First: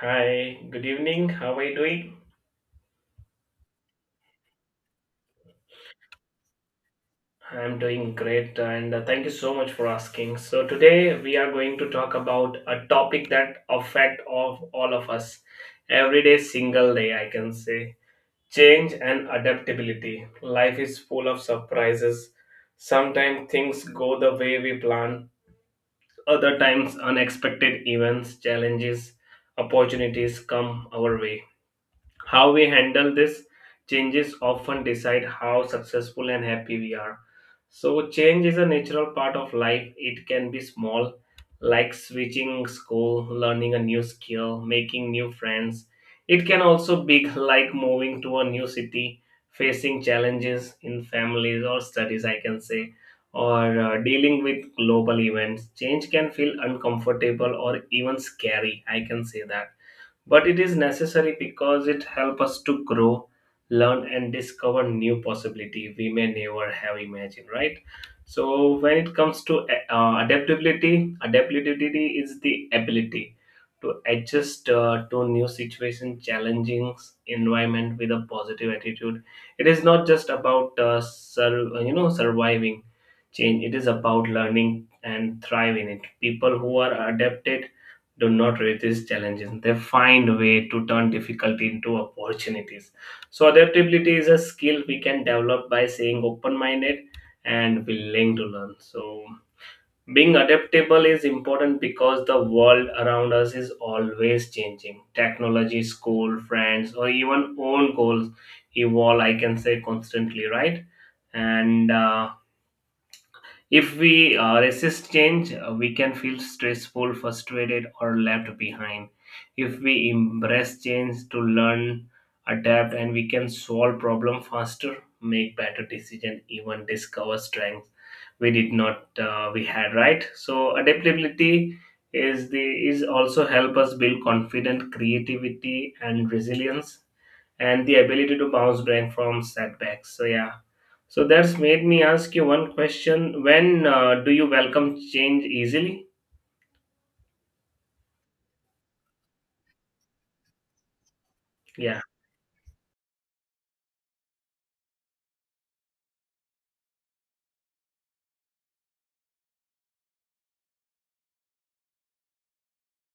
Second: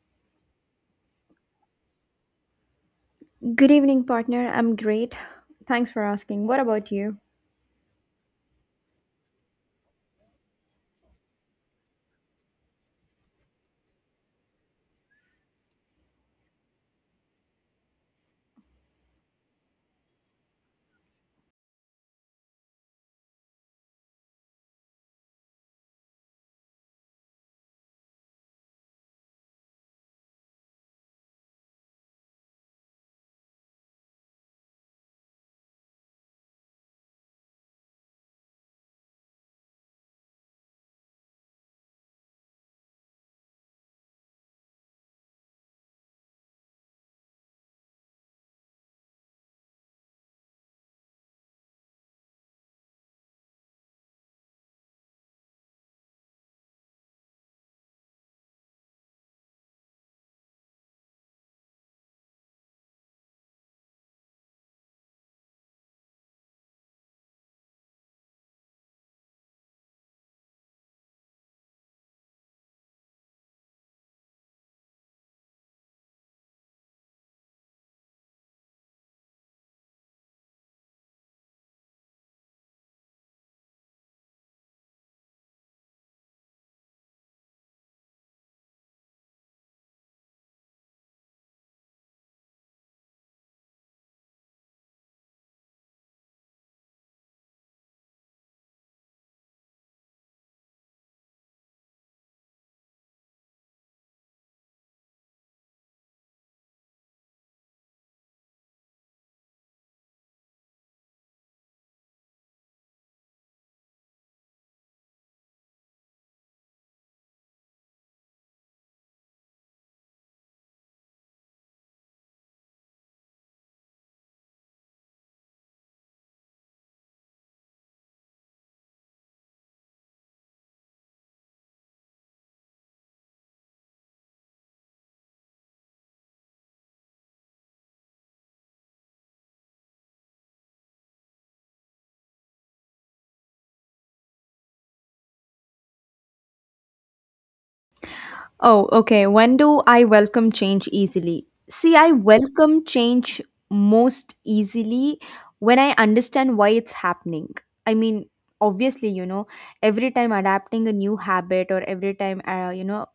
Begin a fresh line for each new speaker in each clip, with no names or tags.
Hi, good evening. How are you doing?
Good evening, partner. I'm great. Thanks for asking. What about you?
I'm doing great and thank you so much for asking. So today we are going to talk about a topic that affect of all of us everyday single day I can say. Change and adaptability. Life is full of surprises. Sometimes things go the way we plan, other times unexpected events, challenges, opportunities come our way. How we handle this changes often decide how successful and happy we are. So change is a natural part of life. It can be small, like switching school, learning a new skill, making new friends. It can also be big, like moving to a new city, facing challenges in families or studies, I can say, or dealing with global events. Change can feel uncomfortable or even scary, I can say that, but it is necessary because it helps us to grow, learn, and discover new possibility we may never have imagined. Right. So when it comes to adaptability, adaptability is the ability to adjust to new situation, challenging environment with a positive attitude. It is not just about surviving change. It is about learning and thrive in it. People who are adapted do not resist challenges. They find a way to turn difficulty into opportunities. So adaptability is a skill we can develop by staying open-minded and willing to learn. So being adaptable is important because the world around us is always changing. Technology, school, friends, or even own goals evolve, I can say constantly, right? And if we resist change, we can feel stressful, frustrated, or left behind. If we embrace change to learn, adapt, and we can solve problem faster, make better decision, even discover strength we did not we had. Right. So adaptability is also help us build confidence, creativity, and resilience and the ability to bounce back from setbacks. So yeah, so that's made me ask you one question: when do you welcome change easily?
Oh, okay. When do I welcome change easily? See,
Yeah.
I welcome change most easily when I understand why it's happening. I mean, obviously, you know, every time adapting a new habit or every time, you know,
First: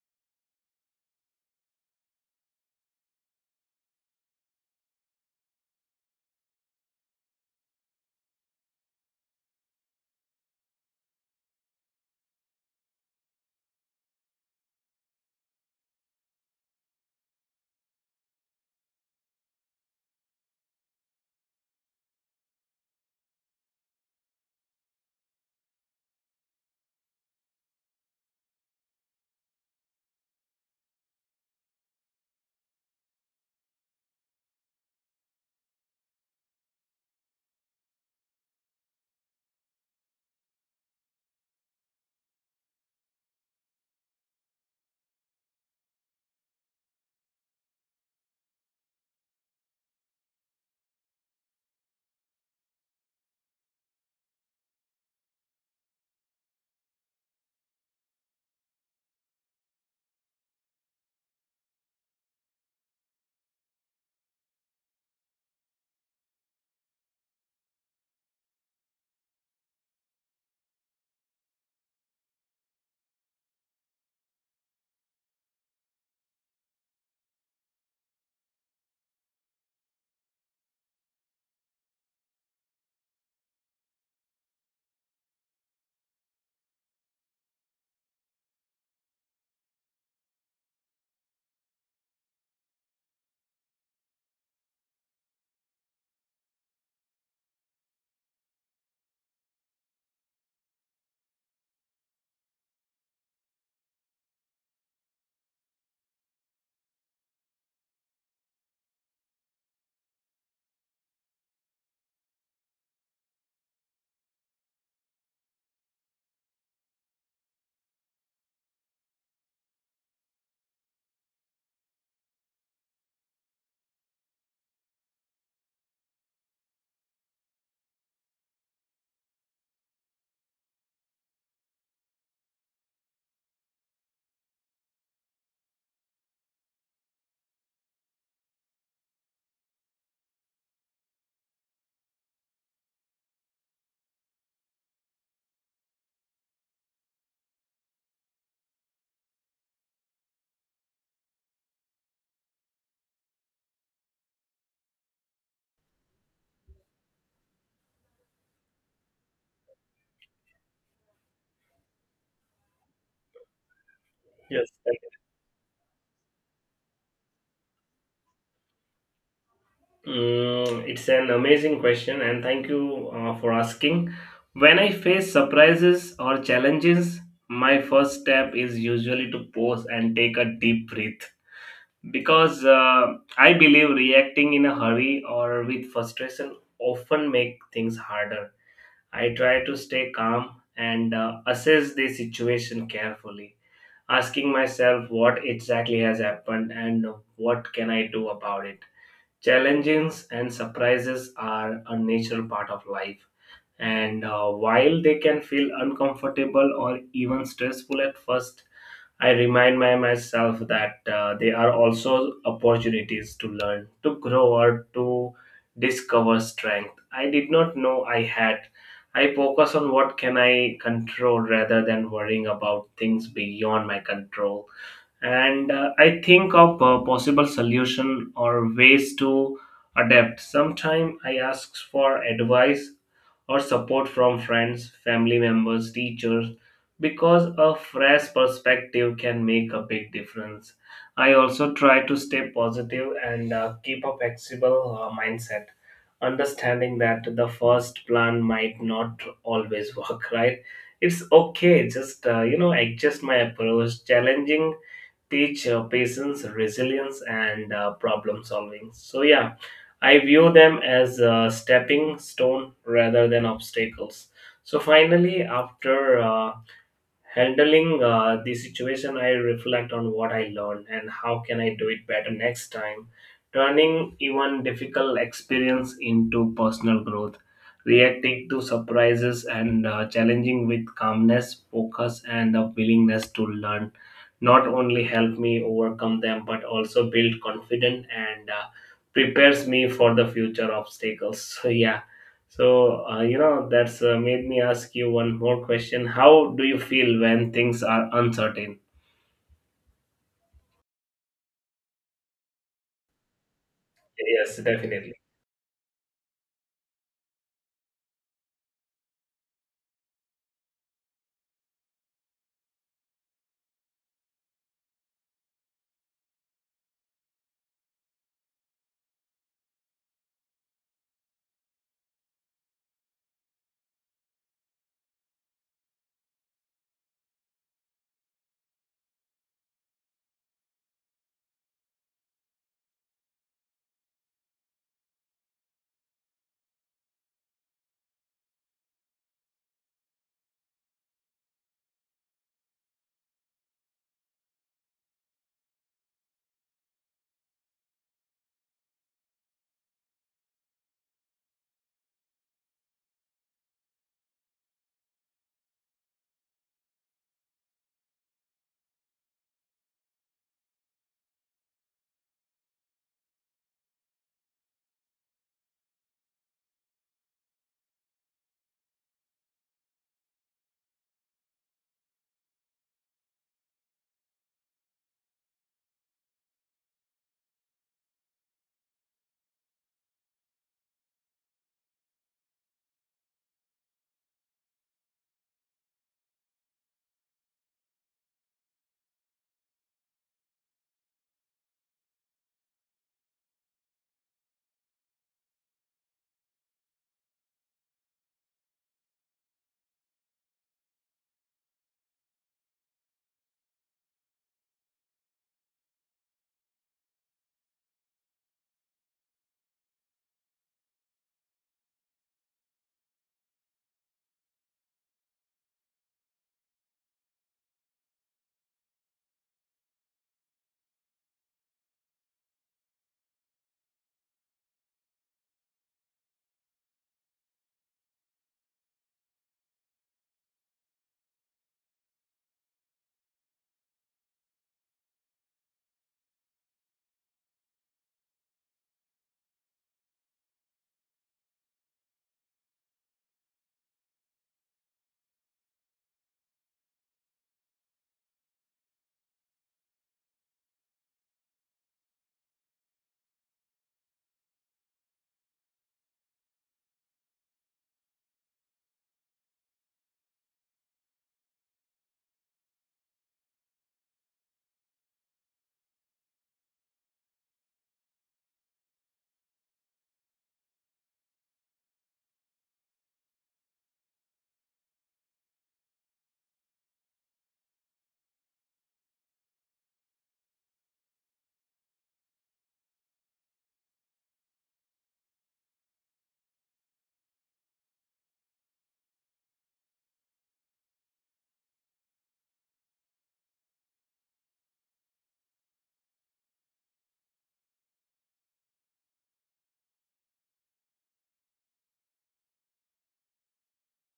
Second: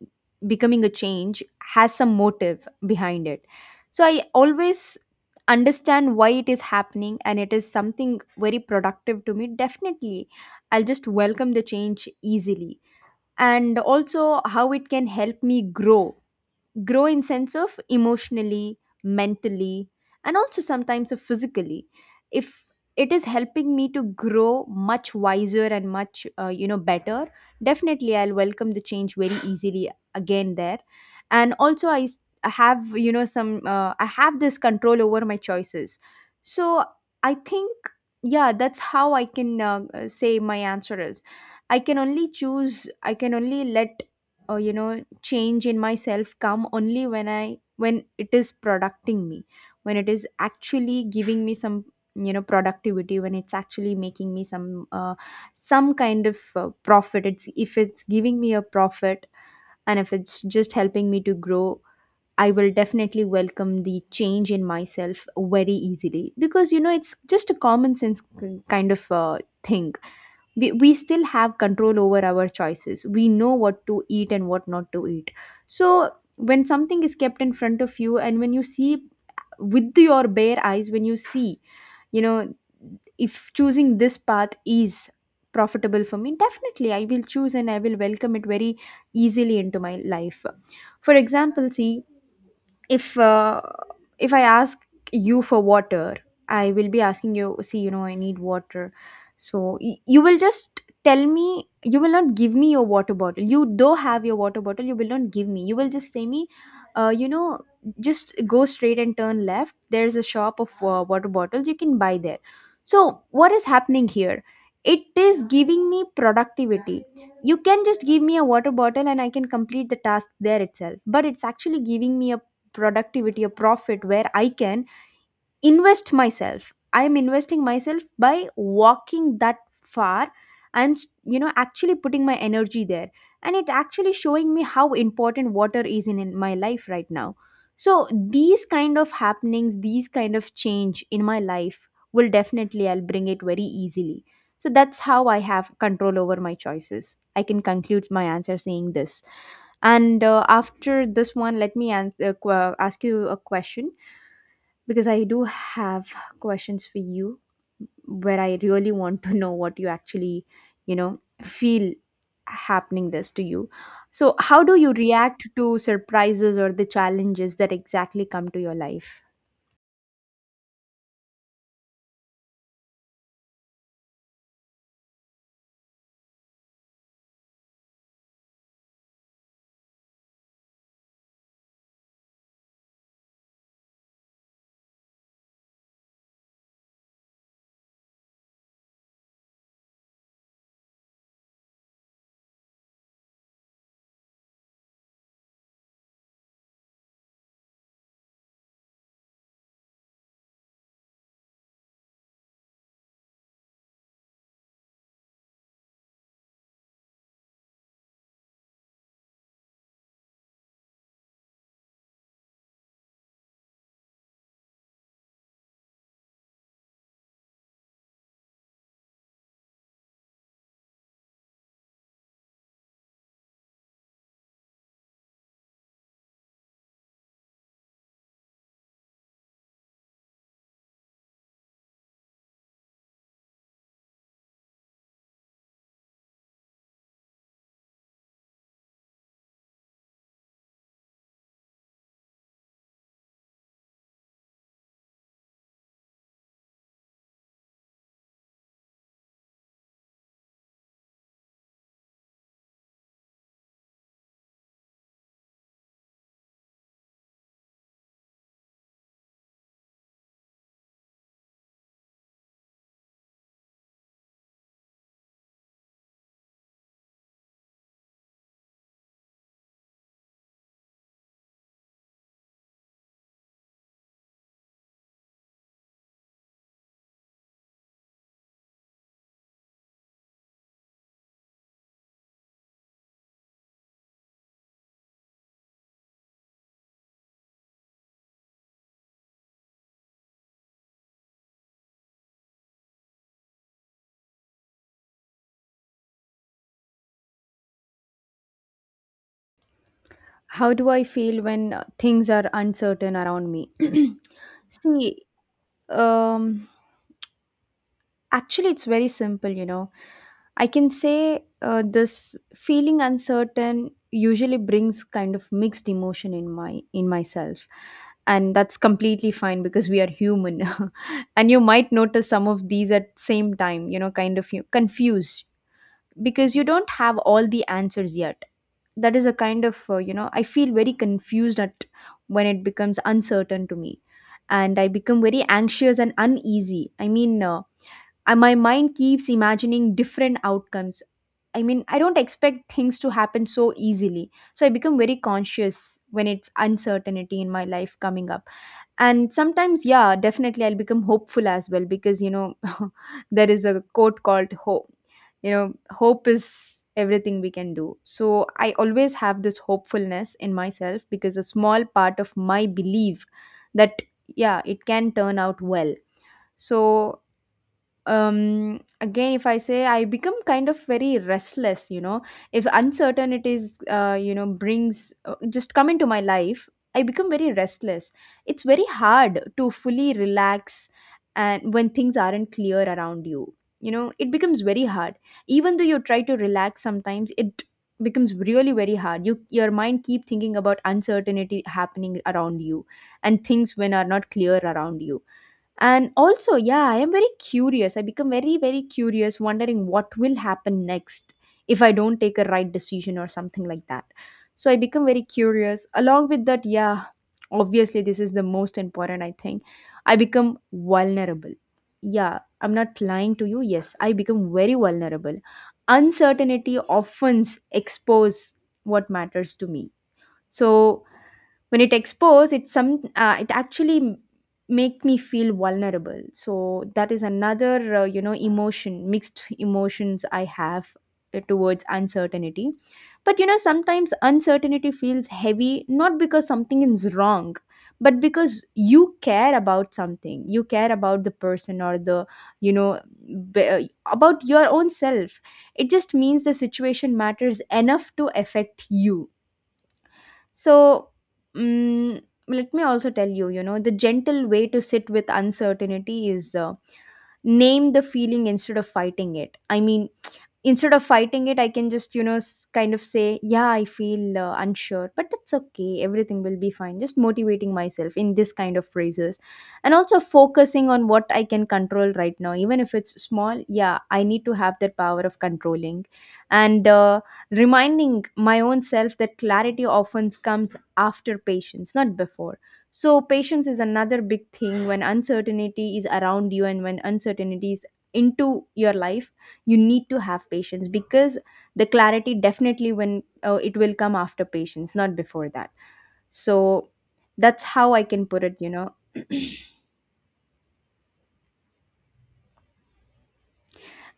becoming a change has some motive behind it. So I always understand why it is happening and it is something very productive to me. Definitely, I'll just welcome the change easily and also how it can help me grow grow in sense of emotionally mentally and also sometimes of physically if it is helping me to grow much wiser and much you know better. Definitely I'll welcome the change very easily again there. And also I have you know some I have this control over my choices. So I think yeah, that's how I can say my answer is I can only choose, I can only let you know change in myself come only when I when it is producting me, when it is actually giving me some you know productivity, when it's actually making me some kind of profit. It's if it's giving me a profit and if it's just helping me to grow, I will definitely welcome the change in myself very easily because you know it's just a common sense kind of thing. We still have control over our choices. We know what to eat and what not to eat. So when something is kept in front of you and when you see with your bare eyes, when you see you know if choosing this path is profitable for me, definitely I will choose and I will welcome it very easily into my life. For example, see if uh, if I ask you for water, I will be asking you. See, you know, I need water. So you will just tell me, you will not give me your water bottle. You though have your water bottle, you will not give me, you will just say me you know just go straight and turn left, there's a shop of water bottles, you can buy there. So what is happening here? It is giving me productivity. You can just give me a water bottle and I can complete the task there itself, but it's actually giving me a productivity or profit where I can invest myself. I am investing myself by walking that far and you know actually putting my energy there, and it actually showing me how important water is in my life right now. So these kind of happenings, these kind of change in my life, will definitely I'll bring it very easily. So that's how I have control over my choices. I can conclude my answer saying this. And after this one, let me ask you a question because I do have questions for you where I really want to know what you actually, you know, feel happening this to you. So, how
Yes.
do you react to surprises or the challenges that exactly come to your life?
Mm, it's an amazing question, and thank you for asking. When I face surprises or challenges, my first step is usually to pause and take a deep breath because I believe reacting in a hurry or with frustration often make things harder. I try to stay calm and assess the situation carefully, asking myself what exactly has happened and what can I do about it. Challenges and surprises are a natural part of life, and while they can feel uncomfortable or even stressful at first, I remind my myself that they are also opportunities to learn, to grow, or to discover strength I did not know I had. I focus on what can I control rather than worrying about things beyond my control, and I think of a possible solution or ways to adapt. Sometimes I ask for advice or support from friends, family members, teachers, because a fresh perspective can make a big difference. I also try to stay positive and keep a flexible mindset, understanding that the first plan might not always work right. It's okay, just adjust my approach. Challenging teach patience, resilience, and problem solving. So, yeah, I view them as a stepping stone rather than obstacles. So, finally, after handling the situation, I reflect on what I learned and how can I do it better next time, turning even difficult experience into personal growth. Reacting to surprises and challenging with calmness, focus, and a willingness to learn not only help me overcome them but also build confidence and prepares me for the future obstacles. So yeah, so, that's made me ask you one more question. How do you feel when things are uncertain?
How do I feel when things are uncertain around me?
Yes, definitely.
See, um, actually, it's very simple, you know. I can say this feeling uncertain usually brings kind of mixed emotion in my in myself, and that's completely fine because we are human. And you might notice some of these at same time, you know, kind of you confused because you don't have all the answers yet. That is a kind of you know, I feel very confused at when it becomes uncertain to me. And I become very anxious and uneasy. I mean and my mind keeps imagining different outcomes. I mean, I don't expect things to happen so easily, so I become very conscious when it's uncertainty in my life coming up. And sometimes yeah, definitely I'll become hopeful as well because you know there is a quote called hope. You know, hope is everything we can do, so I always have this hopefulness in myself because a small part of my belief that yeah, it can turn out well. So again if I say I become kind of very restless, you know, if uncertainties you know brings just come into my life, I become very restless. It's very hard to fully relax, and when things aren't clear around you, you know it becomes very hard. Even though you try to relax, sometimes it becomes really very hard. You your mind keep thinking about uncertainty happening around you and things when are not clear around you. And also yeah, I am very curious. I become very very curious wondering what will happen next if I don't take a right decision or something like that. So I become very curious along with that. Yeah, obviously this is the most important I think. I become vulnerable. Yeah, I'm not lying to you. Yes, I become very vulnerable. Uncertainty often expose what matters to me. So when it expose it some make me feel vulnerable. So that is another you know emotion, mixed emotions I have towards uncertainty. But you know sometimes uncertainty feels heavy not because something is wrong, but because you care about something. You care about the person or the you know b- uh, about your own self. It just means the situation matters enough to affect you. So, mm, let me also tell you, you know, the gentle way to sit with uncertainty is name the feeling instead of fighting it. I mean, instead of fighting it, I can just, you know, kind of say, yeah, I feel unsure, but that's okay. Everything will be fine. Just motivating myself in this kind of phrases, and also focusing on what I can control right now, even if it's small. Yeah, I need to have that power of controlling, and reminding my own self that clarity often comes after patience, not before. So, patience is another big thing when uncertainty is around you and when uncertainty is into your life. You need to have patience because the clarity definitely when it will come after patience, not before that. So that's how I can put it, you know.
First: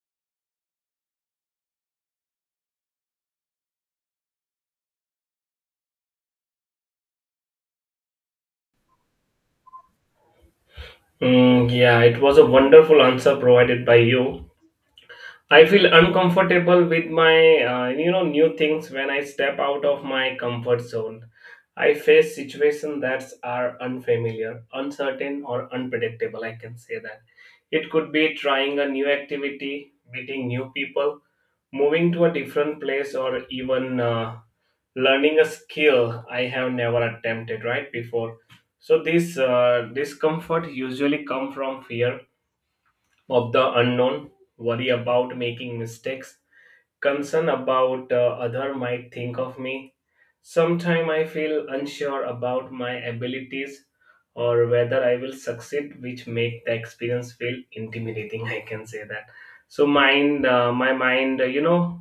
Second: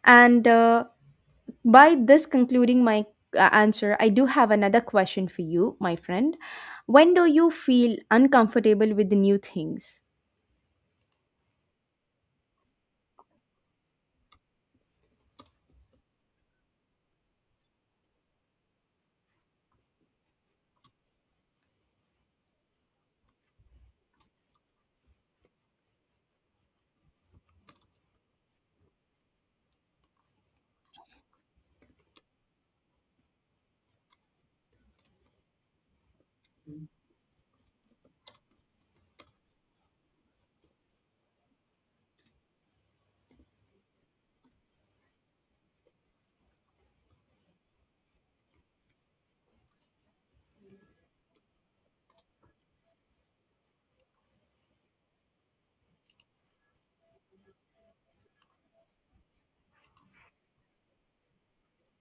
And by this concluding my answer, I do have another question for you my friend. When do you feel uncomfortable with the new things?
Mm, yeah, it was a wonderful answer provided by you. I feel uncomfortable with my, new things when I step out of my comfort zone. I face situations that are unfamiliar, uncertain, or unpredictable. I can say that. It could be trying a new activity, meeting new people, moving to a different place, or even learning a skill I have never attempted right before. So this discomfort usually come from fear of the unknown, worry about making mistakes, concern about other might think of me. Sometimes I feel unsure about my abilities or whether I will succeed, which make the experience feel intimidating. I can say that. So mind, my mind, you know,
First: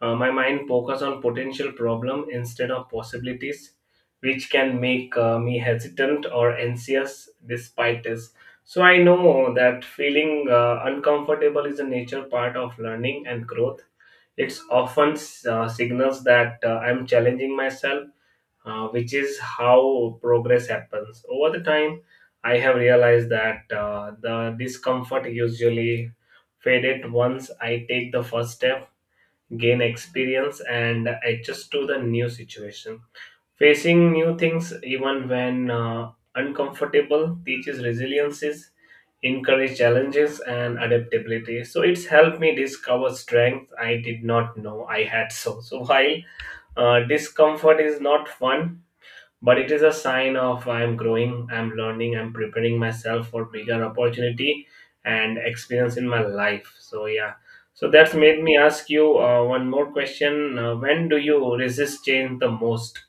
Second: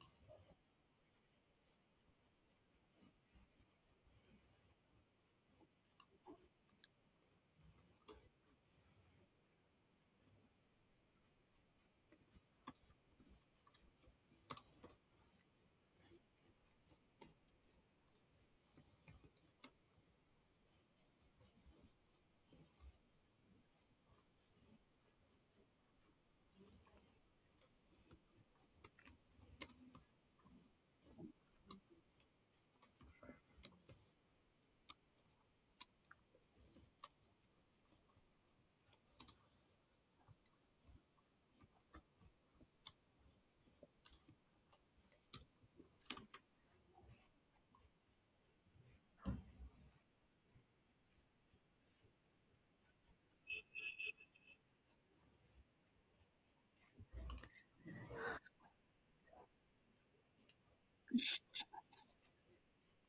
my mind focus on potential problem instead of possibilities, which can make me hesitant or anxious despite this. So I know that feeling uncomfortable is a nature part of learning and growth. It's often signals that I'm challenging myself, which is how progress happens. Over the time, I have realized that the discomfort usually faded once I take the first step, gain experience, and adjust to the new situation. Facing new things, even when uncomfortable, teaches resiliences, encourage challenges, and adaptability. So it's helped me discover strength I did not know I had. So, so while discomfort is not fun, but it is a sign of I'm growing, I'm learning, I'm preparing myself for bigger opportunity and experience in my life. So yeah, so that's made me ask you one more question: when do you resist change the most?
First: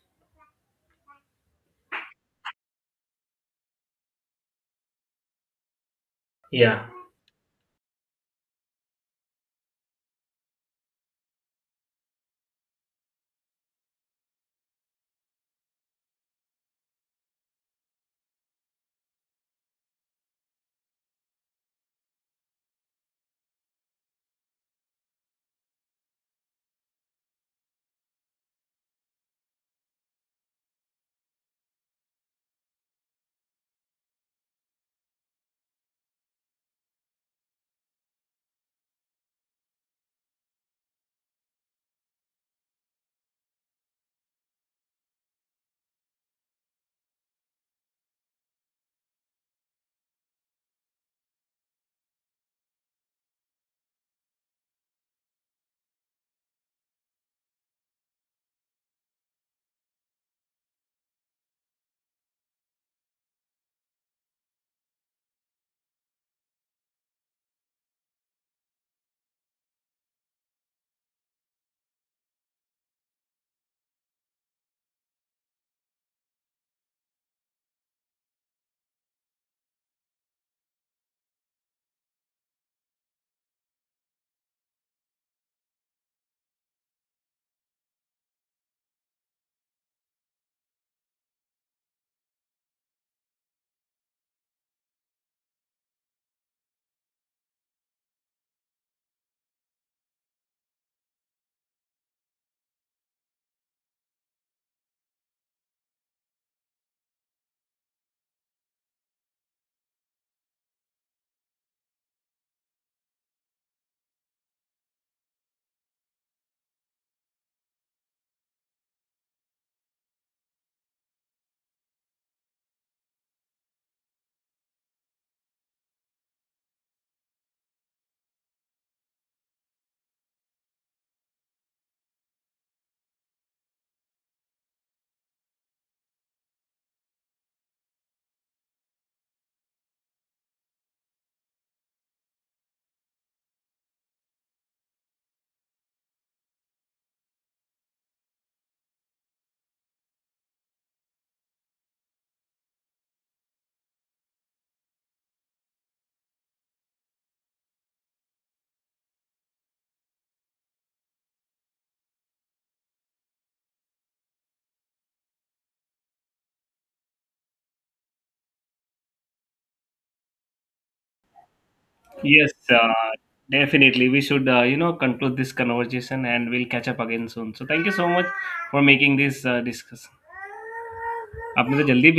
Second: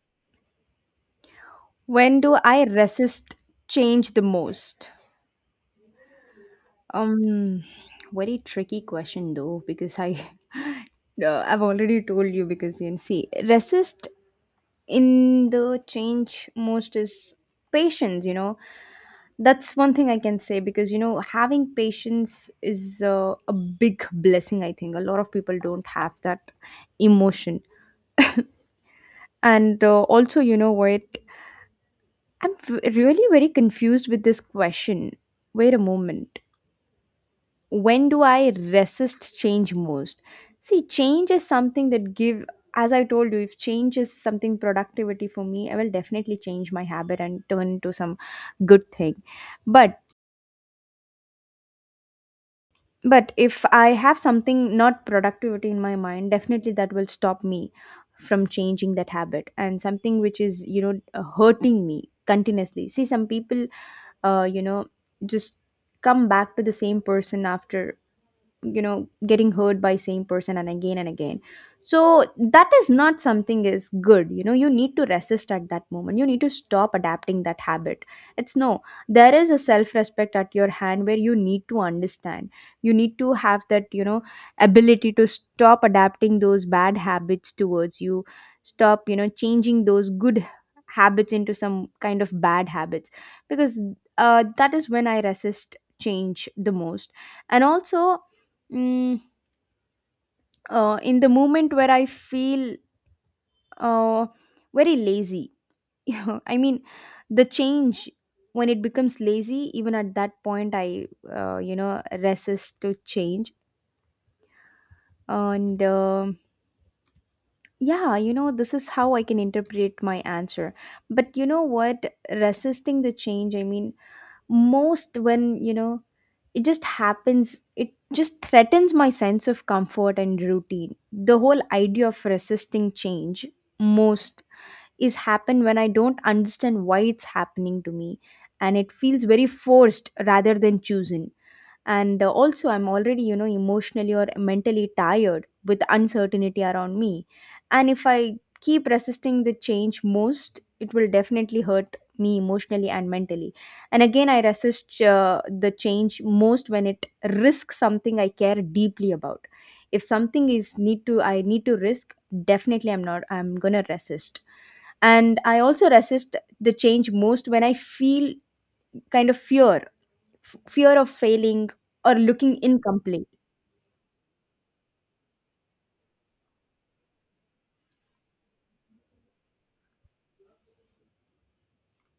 When do I resist change the most?
Yeah.
um very tricky question though because I I've already told you because you know, see resist in the change most is patience, you know. That's one thing I can say because you know having patience is a big blessing. I think a lot of people don't have that emotion. And also you know what, I'm really very confused with this question. Wait a moment. When do I resist change most? See, change is something that give, as I told you, if change is something productivity for me, I will definitely change my habit and turn into some good thing. but but if I have something not productivity in my mind, definitely that will stop me from changing that habit, and something which is you know hurting me continuously. See, some people you know just come back to the same person after you know getting hurt by same person, and again and again. So that is not something is good, you know. You need to resist at that moment. You need to stop adapting that habit. It's no, there is a self respect at your hand where you need to understand, you need to have that you know ability to stop adapting those bad habits towards you, stop you know changing those good habits into some kind of bad habits, because that is when I resist change the most. And also, Mm, in the moment where I feel uh, very lazy. You know, I mean, the change when it becomes lazy, even at that point, I, you know, resist to change. And yeah, you know, this is how I can interpret my answer. But you know what? Resisting the change, I mean, most when you know it just happens, it just threatens my sense of comfort and routine. The whole idea of resisting change most is happen when I don't understand why it's happening to me, and it feels very forced rather than chosen. And also I'm already you know emotionally or mentally tired with uncertainty around me, and if I keep resisting the change most, it will definitely hurt me emotionally and mentally. And again, I resist the change most when it risks something I care deeply about. If something is need to I need to risk, definitely I'm not I'm gonna resist. And I also resist the change most when I feel kind of fear, fear of failing or
Yes,
looking incomplete.
definitely. We should, conclude this conversation and we'll catch up again soon. So thank you so much for making this discussion. आपने तो जल्दी